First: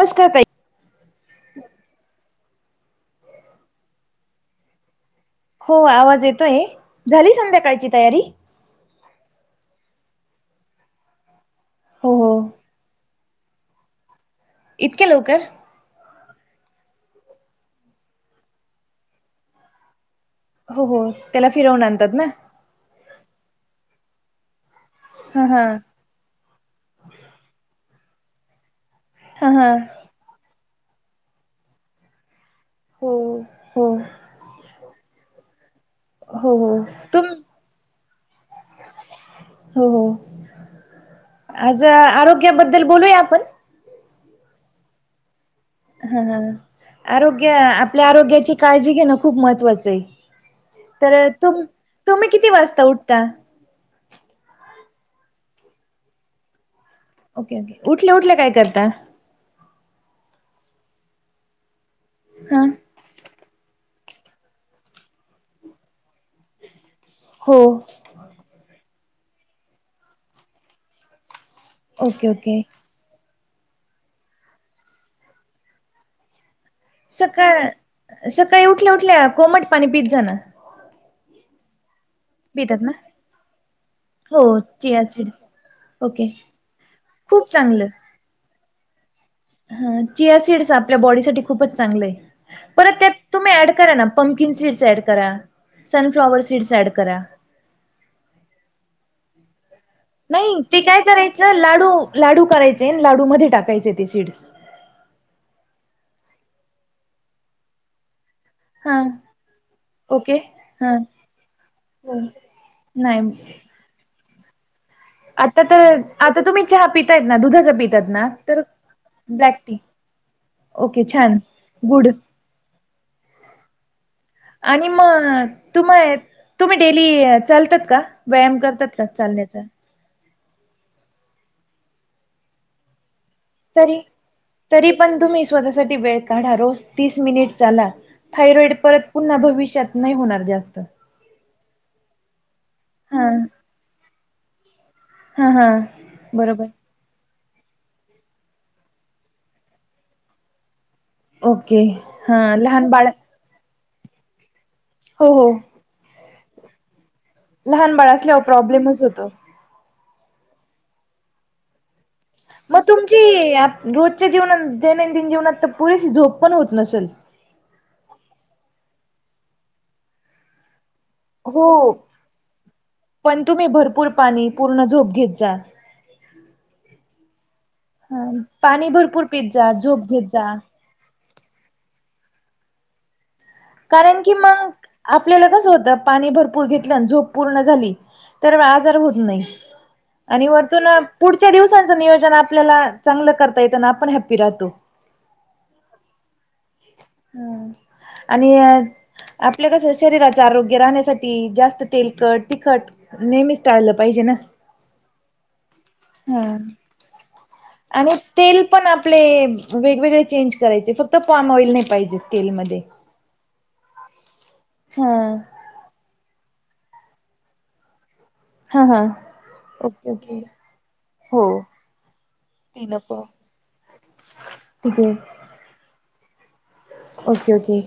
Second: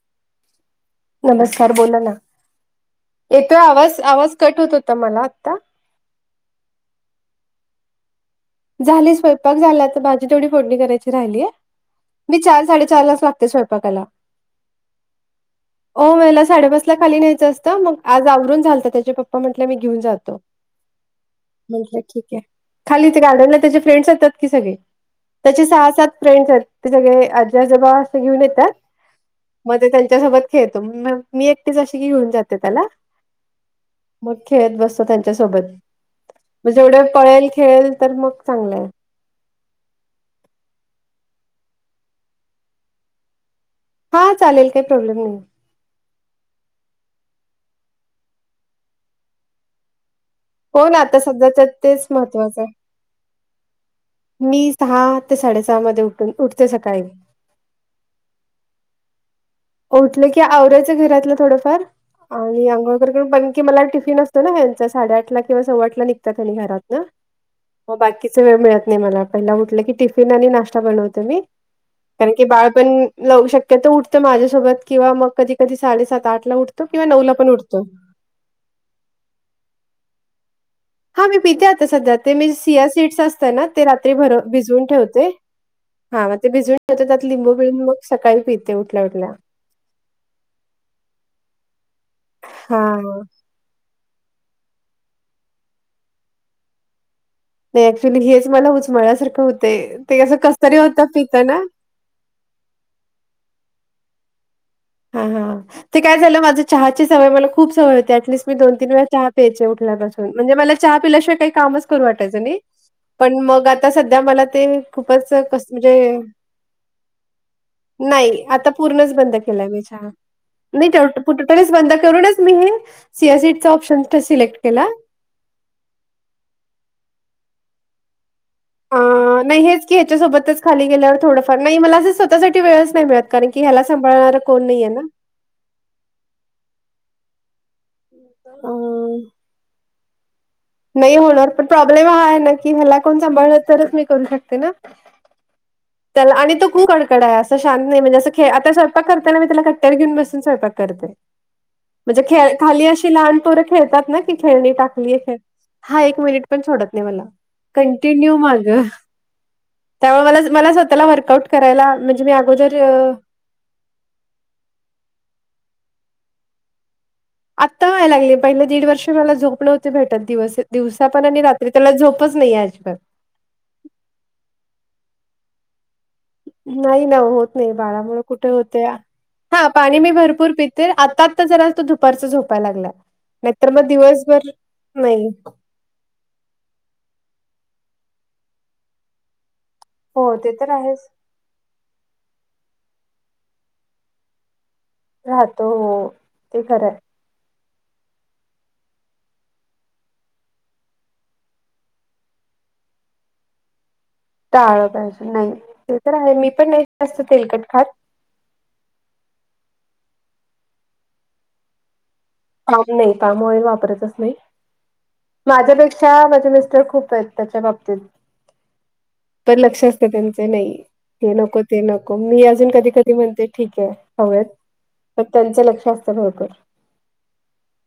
नमस्कार! नमस्कार! बोला ना, येतोय आवाज आवाज कट होत होता मला आता हो आवाज येतोय झाली संध्याकाळची तयारी. झाली स्वयंक झाला तर माझी तेवढी फोडणी करायची राहिलीय हो हो मी चार साडेचार लाच लाग. ते सडप आला. इतक्या लवकर. हो मला साडेपास ला खाली न्यायचं असतं मग आज आवरून झालतं त्याचे पप्पा म्हटलं मी घेऊन जातो. हो हो त्याला फिरवून म्हटलं आणतात ठीक ना. आहे खाली ते गार्डनला त्याचे फ्रेंड्स यतात की सगळे हा त्याचे हा सहा सात फ्रेंड्स आहेत. ते सगळे आजी आजबा असे घेऊन येतात हा हा मग. त्याच्या सोबत खेळो मग मी एकटी अशीीेनातो. त्याला हो हो मग खेळत बसतो त्यांच्या सोबत हो म्हण हो जेवढं. तुम कळेल खेळेल तर मग चांगलं आहे. हो हो आज आरोग्याबद्दल बोलूया आपण. हा चालेल काही प्रॉब्लेम नाही. हा हा आरोग्य आपल्या आरोग्याची काळजी घेणं खूप महत्वाचं आहे. हो ना आता तर सध्या तुम तेच तुम्ही किती महत्त्वाचं आहे. वाजता उठता. मी सहा ते साडेसहा मध्ये उठून उठते सकाळी. ओके ओके उठल्या उठल्या काय करता. उठलं की आवऱ्याचं घरातलं थोडंफार हा आणि आंघोळ ी मला टिफिन असतो नाचां साडे आठला किंवा सव्वाठला निघतात त्याणि घरात न. हो. बाकीच वेळ मिळत नाही मला पहिला उटलं की टिफिन आणि नाश्ता बनवते मी. ओके कारण की ओके बाळपण शक्यत उठतं माझ्यासोबत किंवा मग कधी कधी साडेसात आठ ला उठत. सकाळ सकाळी उठल्या उठल्या कोमट पाणी पिज जा ना. हा मी पिथे आता सध्या ते मी पितात सिया ना? सीट्स असतं ना ते रात्री भर हो भिजवून चिया ठेवते. सीड्स हा ओके मग ते भिजून ठ त्यात खूप लिंबू बिळून चांगलं. मग सकाळी पििते उठल्या उठल्या. हा चचीसिड्स आपल्या बॉडी सा खूपच चांगले आहे परत ते हां. तुम्ही ऍड करा ना. पमकीिन सीड्स ऍड करा सनफ्लाॉवर सीड्स ऍड करा. नाही ऍक्च्युली हेच मला उचमळल्यासारखं होते ते असं नाही कसरी ते काय होतं करायचं पिताना. लाडू लाडू करायचे लाडूमध्ये टाकायचे ते सीड्स. हा हा ते काय झालं माझ्या चहाची सवय मला खूप सवय होते ऍटलीिस्ट. मी दोन तीन हा वेळा चहा प्यायचे उठल्यापासून ओके म्हणजे मला हा चहा पिल्याशिवायही कामच करू हो. वाटायचं नाही. पण नाही. मग आता सध्या मला ते. खूपच आता कस तर म्हणजे आता तुम्ही चहा पितायत ना दुधाचा पितात ना नाही तर आता पूर्णच बंद. ब्लॅक केलाय टी ओके छान बंद गुड करूनच मी हे सीस प्शन. आणि मग तुम्हा तुम्ही डेली चालतात का व्यायाम कर अ, नाही चालण्याचा. हेच की याच्यासोबतच खाली गेल्यावर थोडंफार नाही मला असं स्वतःसाठी वेळच नाही मिळत. कारण की ह्याला सांभाळणार कोण नाहीे ना. तुही स्वतः वेळ काढा रोज तीस मिनिट चाला अ, थायरॉइड परत पुन्हा भविष्यात नाही होणार जास्त. नाही होणार पण प्रॉब्लेम हा आहे ना की ह्याला कोण हा सांभाळलं तरच मी करू शकते ना. हम हम. त्या आणि तो खूप कडा असं शांत नाही म्हणजे असं आता स्वयंक करताना मी त्याला कट्ट्यार घेन बसून स्वयंक करते. ओके म्हणजे हा खेळ खाली लहान बाळ अशी लहानपोरं खेळतात ना. खेळणी टाकलीय हो खेळ हो हा एक मिनिट पण सोडत नाही मला. लहान बाळ कंटिन्यू असल्यावर माग. प्रॉब्लेमच होतो त्यामुळे मला मला स्वतःला वर्कआउट करायला म्हणजे मी अगोदर मग तुमची आप- रोजच्या जीवनात दैनंदिन जीवनात तर पुरेसे झोप पण होत नसेल. आत्ता हय लागले पहिले दीड वर्ष मला झोपले होते भेटत दिवस दिवसा पण आणि रात्री हो त्याला झोपच नाहीये आजिबात. पण तुम्ही भरपूर पाणी पूर्ण झोप घेत जा. नाही ना होत नाही बाळामुळे कुठे होते पाणी भरपूर पित हा जा पाणी झोप मी घेत भरपूर जा पीते. तर आता तर जरा तो दुपारचा झोपाय लागलाय. कारण की मग नाही आपल्याला कस होतं. पाणी भरपूर घेतल्यान झोप पूर्ण झाली तर व आजार होत नाही. हो आणि ते तर वरतून आहेच पुढच्या दिवसांचं नियोजन आपल्याला चांगलं करता येतना आपण हॅप्पी राहतो. राहतो हो ते खरंय. हम् आणि अ आपल्या कसं शरीराच आरोग्य राहण्यासाठी जास्त तेलकट तिखट नेहमीच टाळलं पाहिजे ना. टाळ पाहिजे नाही ते तर आहे मी हा. पण नाही जास्त तेलकट खात. आणि तेल पण आपले वेगवेगळे चेंज करायचे फक्त पाॉम ऑइल नाही पाहिजे. तेलमध्ये कााम नाही काम ऑइल वापरतच नाही. हा. माझ्यापेक्षा माझे मिस्टर खूप आहेत त्याच्या बाबतीत. हा हा. पण लक्ष असतं ओके ओके त्यांचं नाही. हे हो नको ते नको मी अजून कधी तीन कधी प म्हणते ठीके आहे हवेत. ठीक मग आहे त्यांचं लक्ष असतं बहुतेक ओके ओके.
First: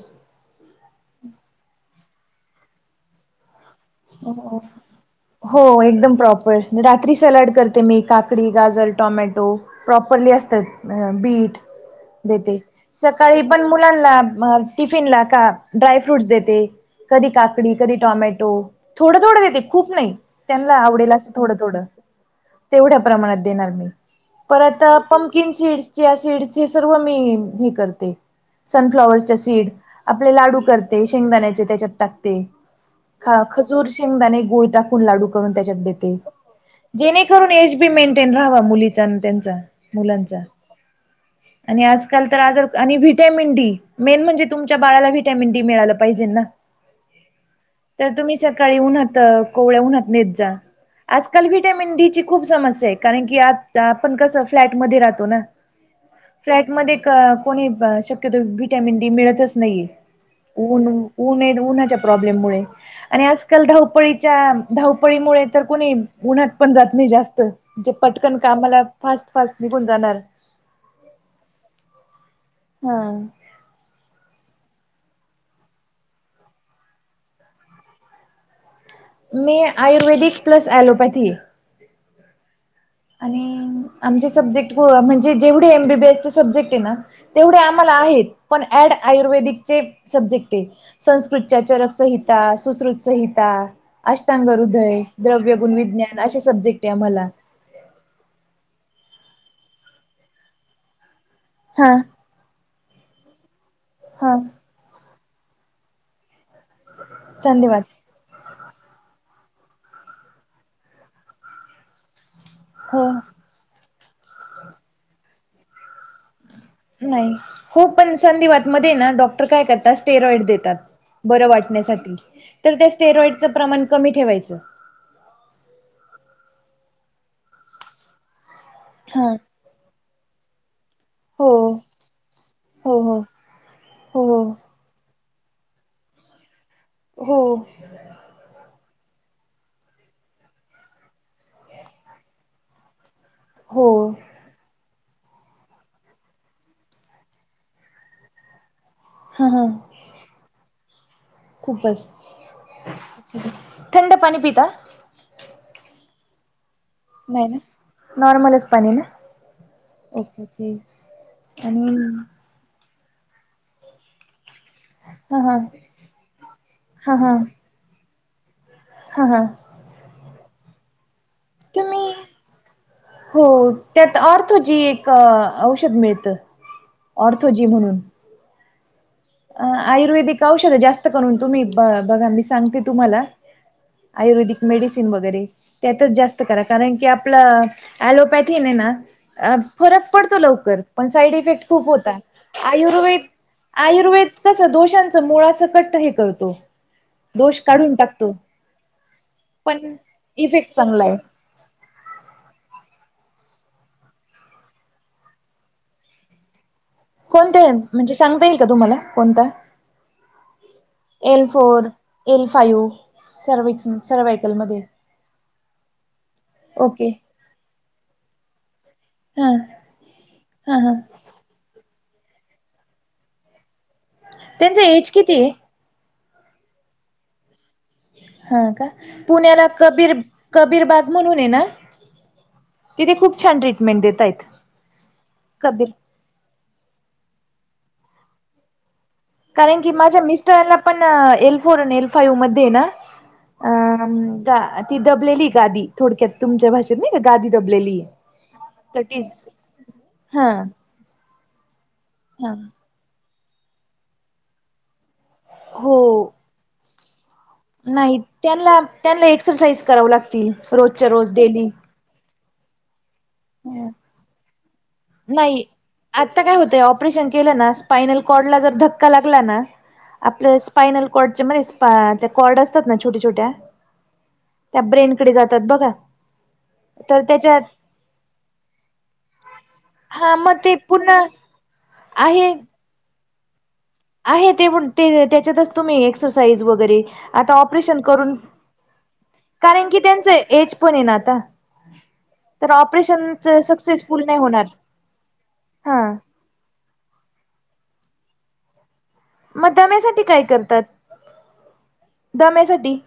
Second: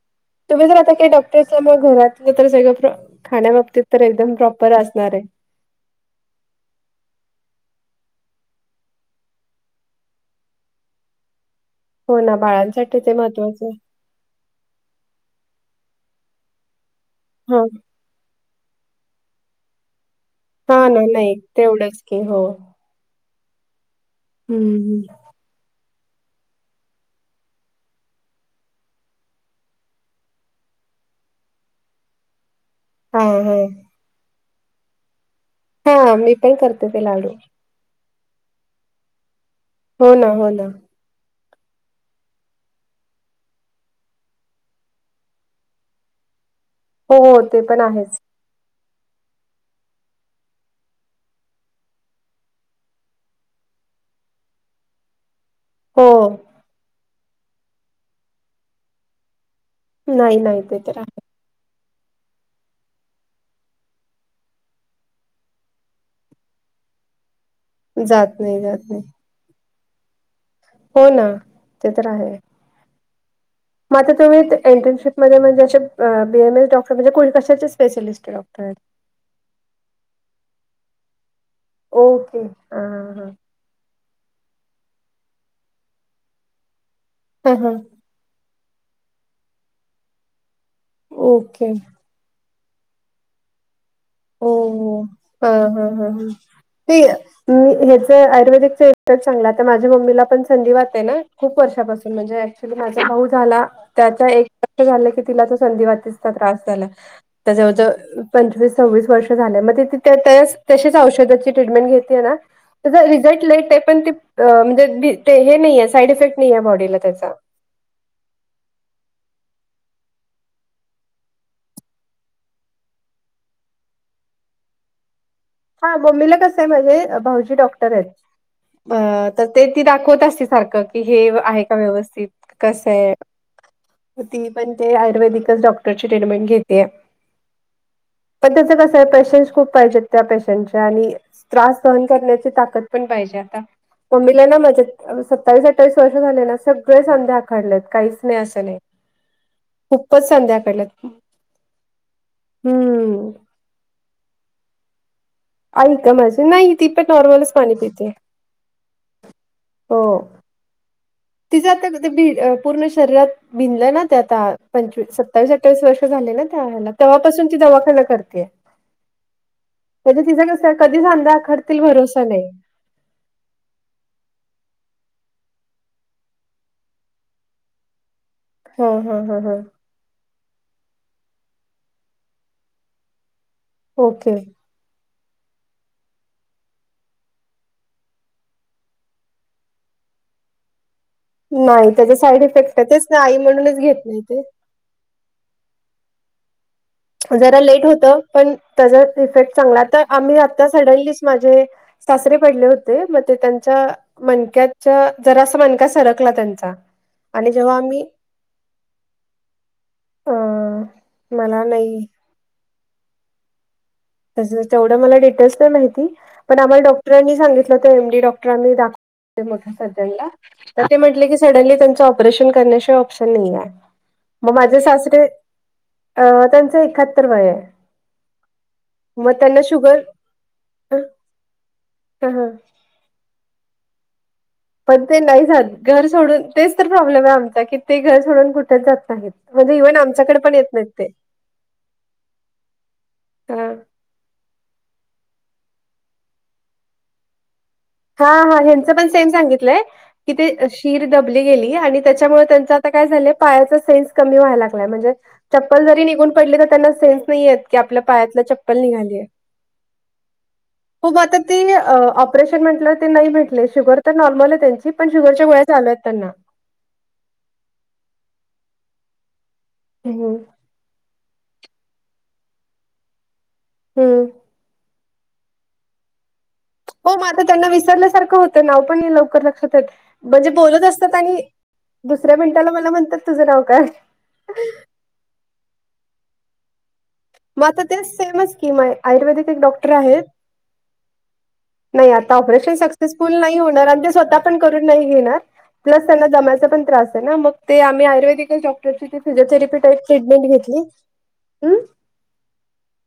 तुम्ही जर आता काही डॉक्टरस मग घरातलं तर, सगळं खाण्या बाबतीत तर एकदम प्रॉपर असणार ए हो एकदम प्रॉपर रात्री सलाड करते. मी काकडी, गाजर, टोमॅटो प्रॉपरली असतात अ बीट हो ना देते. बाळांसाठी ते सकाळी पण महत्त्वाचं आहे. मुलांना अ टिफिन ला का ड्राय फ्रूट्स देते. कधी हा काकडी, कधी टॉमॅटो थोडं थोडं देते. खूप नाही त्यांना हा ना आवडेल असं नाही थोडं थोडं. तेवढंच की हो तेवढ्या प्रमाणात देणार मी परत अ हम्म पण किन सीड् चिया सीडस हे सर्व मी हे करते. सनफ्लॉवरर्सचे सीड, आपले लाडू करते शेंगदाण्याचे त्याच्यात टाकते. ख हम् हा खजूर, शेंगदाने, गूळ टाकून लाडू करून त्याच्यात हा देते, हा मी पण करते ते लाडू जेणेकरून एज तुम्ही मेंटेन रहावा मुलीचा आणि त्यांच्या हो ना मुलांच्या. हो ना आणि आजकाल तर आज आणि व्हिटॅमिन डी, मेन म्हणजे तुमच्या बाळाला व्हिटॅमिन डी मिळालं पाहिजे ना. हो हो ते पण तर आहेच. तुम्ही सकाळी उन्हात कोवळ्या उन्हात नेत जा. आजकाल व्हटॅमिन डी ची खूप समस्या आहे, कारण की आज आपण कसं फ्लॅटमध्ये राहतो ना. हो फ्लॅट मध्ये कोणी शक्यतो वि्हटॅमिन डी मिळतच नाहीये. नाही नाही ते ऊन तर होवू नये उन्हाच्या प्रॉब्लेम मुळे आणि आजकाल धावपळीच्या धावपळीमुळे तर, कोणी उन्हात पण जात नाही जास्त म्हजे आहे पटकन जात नाही जात कामाला नाही फास्ट फास्ट निघून जाणार हो ना ते तर आहेच. हा. म आता तुम्ही एंटर्नशिपमध्ये म्हणजे असे, B A M S doctor म्हणजे कु कशाचे स्पेशालिस्ट? डॉक्टर्स मी आयुर्वेदिक प्लस ए ॲलोपॅथी ओके. हा हा. आणि आमचे सब्जेक्ट ब म्हणजे जेवढे M B B S subject आहे ना. हा तेवढे हा आम्हाला आहेत, पण ऍड आयुर्वेदिकचे सब्जेक्ट आहेत संस्कृतच्या ओके चरनक्षहित त्या सुश्रुत संहिता अष्टांग ओ हृदय, हा द्रव्य गुण हा हा विज्ञान, हा. अशे सब्जेक्ट आहे ते आम्हाला मी हेच आयुर्वेदिकचा इफेक्ट चांगला तर, माझ्या मम्मीला पण संधीवात हाय ना. खूप हा वर्षापासून म्हणजे ऍक्च्युली माझा भाऊ झाला त्याचा हा एक वर्ष झाला की तिला तो, संधीवाताचा त्रास झाला जवळ संधिवात जवळ पंचवीस सव्वीस वर्ष झाले मग ते तशीच औषधाची ट्रीटमेंट घेतेय ना. हो त्याचा रिझल्ट लेट आहे पण ते म्हणजे हे नाही आहे, साईड इफेक्ट नाही आहे बॉडीला त्याचा नाही. हो पण संधी वातमध्ये हाए ना डॉक्टर काय करतात? स्टेरॉइड देतात बरं वाटण्यासाठी तर त्या स्टेरॉइडचं प्रमाण कमी ठेवायचं. हा मम्मीला कसं हाय म्हंजे भाऊजी डॉक्टर आहेत अ हा तर ते ती दाखवत असते सारखं कि हे हो आहे का व्यवस्थित हो कसय हो हो ते पण ते आयुर्वेदिकच डॉक्टर तिकडची ट्रीटमेंट घेत आहे. हो. पण त्याच कसं आहे पेशन्स खूप पाहिजेत. त्या पेशंटच्या आणि त्रास सहन करण्याची ताकद पण पाहिजे आता हो. मम्मी ला ना माझ्या त सत्तावीस अठ्ठावीस वर्ष झाले ना, सगळे सांधे आकाडलेत काहीच नाही असं नाही. हा हा. खूपच संध्या केलेत. खूपच, थंड पाणी पिता. आई का माझी नाही ती पण नाही नॉर्मलच ना पाणी पिते, नॉर्मलच हो. हम. तिज आता ग भि पूर्ण शरीरात भिनलंय ना ते आता. पंचवीस हा सत्तावीस हा अठ्ठावीस वर्ष झाले त्या हेला हा हा तेव्हापासून ती दवाखाना करतय. हा हा. कधी तिज कस कधी सांधा आखडतील तुम्ही भरोसा नाही. हो त्यात आर्थोजी एक औषध मिळत. ऑर्थोजी म्हणून. हा हा हा हा. आयुर्वेदिक औषध जास्त करून तुम्ही ब बघा मी सांगते तुम्हाला, ओके आयुर्वेदिक. मेडिसिन वगैरे, त्यातच जास्त करा कारण की आपल, ऍलोपॅथी ने ना फरक पडतो लवकर पण साईड इफेक्ट खूप नाही त्याचे होता, साईड इफेक्ट आहे तेच ना आयुर्वेद, आई म्हणूनच घेत आयु नाही ते दोषांच मुळा सकट हे करतो. जरा दोष लेट काढून होत टाकतो पण त्याजा इफेक्ट चांगला पण तर आम्ही आता इफेक्ट चांगला आहे सडनलीच माझे सासरे पडले होते म ते त्यांच्या मणक्याच्या जरा सा मणका सरकला त्यांचा. आणि जेव्हा कोणत्यान आम्ही म्हणजे सांगता येईल का तुम्हाला कोणता, अ एल मला फोर नाही एल फाव्ह, सर्विकस. तसच तेवढं मला डिटेल्स नाही माहिती, पण आमला ओके डॉक्टरांनी सांगितलं तर एम डी डॉक्टरांनी दाखव हा मोठ सजायला, हा तर हा ते म्हटले की सडनली त्यांचं ऑपरेशन करण्याशिवाय ऑप्शन नाहीये, म माझे त्यांचा एज सासरे किती आहे अ त्यांच एकाहत्तर वय आहे. हा का, मग त्यांना पुण्याला शुगर कबीर, कबीर ह बाग म्हणून आहे ना. ह तिथे खूप छान ट्रीटमेंट देता येत. पण ते नाही जात घर सोडून तेच तर प्रॉब्लेम आहे आमचा की ते घर सोडून कुठेच जात नाहीत. म्हणजे कारण की इव्हन माझ्या आमच्याकडे येत मिस्टरला नाहीत पण ते एल फोर आणि एल फाइव्ह मध्ये ना अं गा ती दबलेली गादी थोडक्यात तुमच्या भाषेत नाही का गादी दबलेलीय. हा हा ह्यांचं पण सेम सांगितलंय, कि हा ते शिर दबली गेली आणि त्याच्यामुळे हा त्यांचा आता काय झालय पायाचा साईज कमी व्हाय लागलाय म्हणजे, चप्पल हो जरी निघून पडली तर त्यांना साईज नाही येत. की आपल्या नाही पायातल चप्पल त्यांना निघाली आहे, त्यांना एक्सरसाइज कराव लागतील रोजच्या हो रोज आता ते डेली म्हटल ते नाही भेटले शुगर तर नॉर्मल आहे त्यांची पण शुगरच्या गोळ्या नाही चालू आहेत त्यांना. आता काय होतंय ऑपरेशन केलं ना स्पाइनलकॉर्डला जर धक्का लागलाना, हम्म आपल स्पाइनल कॉर्डच्यामध्ये स्पा त्या कॉर्ड असतात ना छोट्या छोट्या. हम्म. त्या ब्रेनकडे जातात बघा. हो तर म आता त्याच्यात त्यांना विसरल्यासारखं होतं नाव पण नई लवकर लक्षात येत. हा म्हणजे मग ते बोलत असतात पूर्ण आणि, दुसऱ्या आहे मिनटाला मला म्हणतात तुझं नाव काय? आहे ते [unintelligible] त्याच्यातच तुम्ही एक्सरसाईज वगैरे आता मग ऑपरेशन ते करून, सेमच की म आयुर्वेदिक एक कारण डॉक्टर की आहेत त्यांचं एज पण आहे ना आता. नाही आता तर ऑपरेशन सक्सेसफुल नाही होणार आणि ते सक्सेसफुल स्वतः नाही पण होणार करून नाही घेणार. हा प्लस त्यांना दम्याचा पण त्रास आहे ना मग ते आम्ही आयुर्वेदिक डॉक्टरची मग फिजिओथेरपी टाईप दम्यासाठी ट्रीटमें काय करतात घेतली, हम. दम्यासाठी.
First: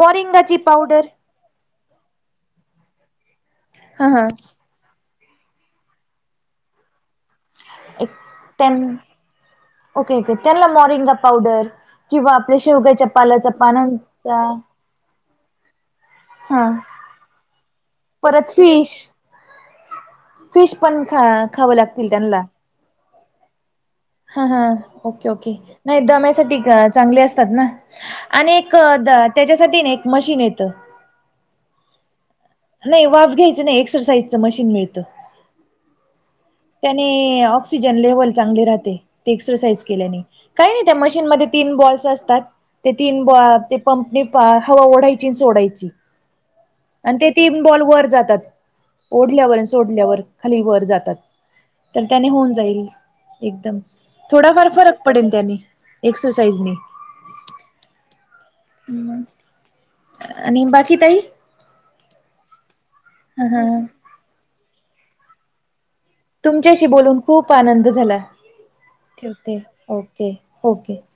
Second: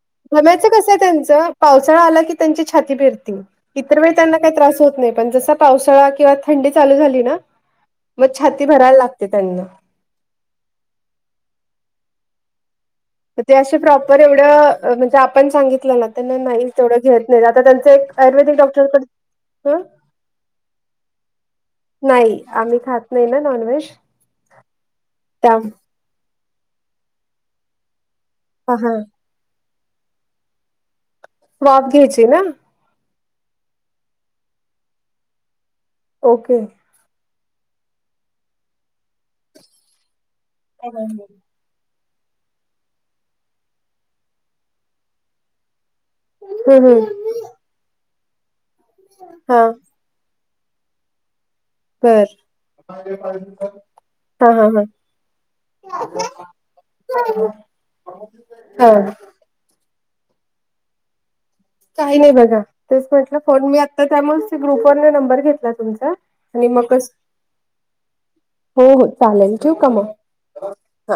मोरिंगाची दम्याचं कसं आहे पावडर त्यांच पावसाळा आला की त्यांची छाती पिरती, इतर हा वेळी हा त्यांना काही त्रास होत नाही. पण जसा पावसाळा किंवा थंडी चालू झाली ना, एक म छाती त्यां भरायला लागते त्यांना. ओके ओके त्यांना मॉरिंगा पावडर, किंवा आपल्या शेवग्याच्या पालाच्या ते असे प्रॉपर पानांचा एवढं म्हणजे आपण सांगितलं ना त्यांना नाही हा तेवढं घेत नाही आता त्यांचं एक परत आयुर्वेदिक फिश डॉक्टरकडं, [unintelligible] फिश पण खा खावं लागतील नाही त्यांना. आम्ही खात नाही ना नाॅनव्हेज. हा हा. Okay okay. नाही दम्यासाठी चांगले असतात ना. आणि एक हा द त्यांच्यासाठी ना एक मशीन येतं. वाफ घ्यायची ना? नाही, वाफ घ्यायच नाही. एक्सरसाईजचं मशीन मिळतं. ओके. त्याने ऑक्सिजन लेव्हल चांगली राहते. ते एक्सरसाईज केल्याने. काही नाही त्या हम् मशीनमध्ये तीन बॉल्स असतात. ते तीन ते पंपनी हवा ओढायची सोडायची. हम् आणि ते तीन बॉल वर जातात, ओढल्यावर हा आणि सोडल्यावर खाली वर जातात. तर त्याने बर होऊन जाईल. एकदम. हा हा थोडाफार हा फरक पडेल त्यानी एक्सरसाइजनी. हा. हम्म. आणि बाकी ताई. काही नाही बघा. तेच म्हंटलं हा हा फोन. मी आता त्यामुळे ते ग्रुपवरन नंबर घेतला तुमचा. आणि तुमच्यांशी मग बोलून खूप आनंद झाला. हो हो चालेल ठेवते. ठेवू का मग ओके ओके. हा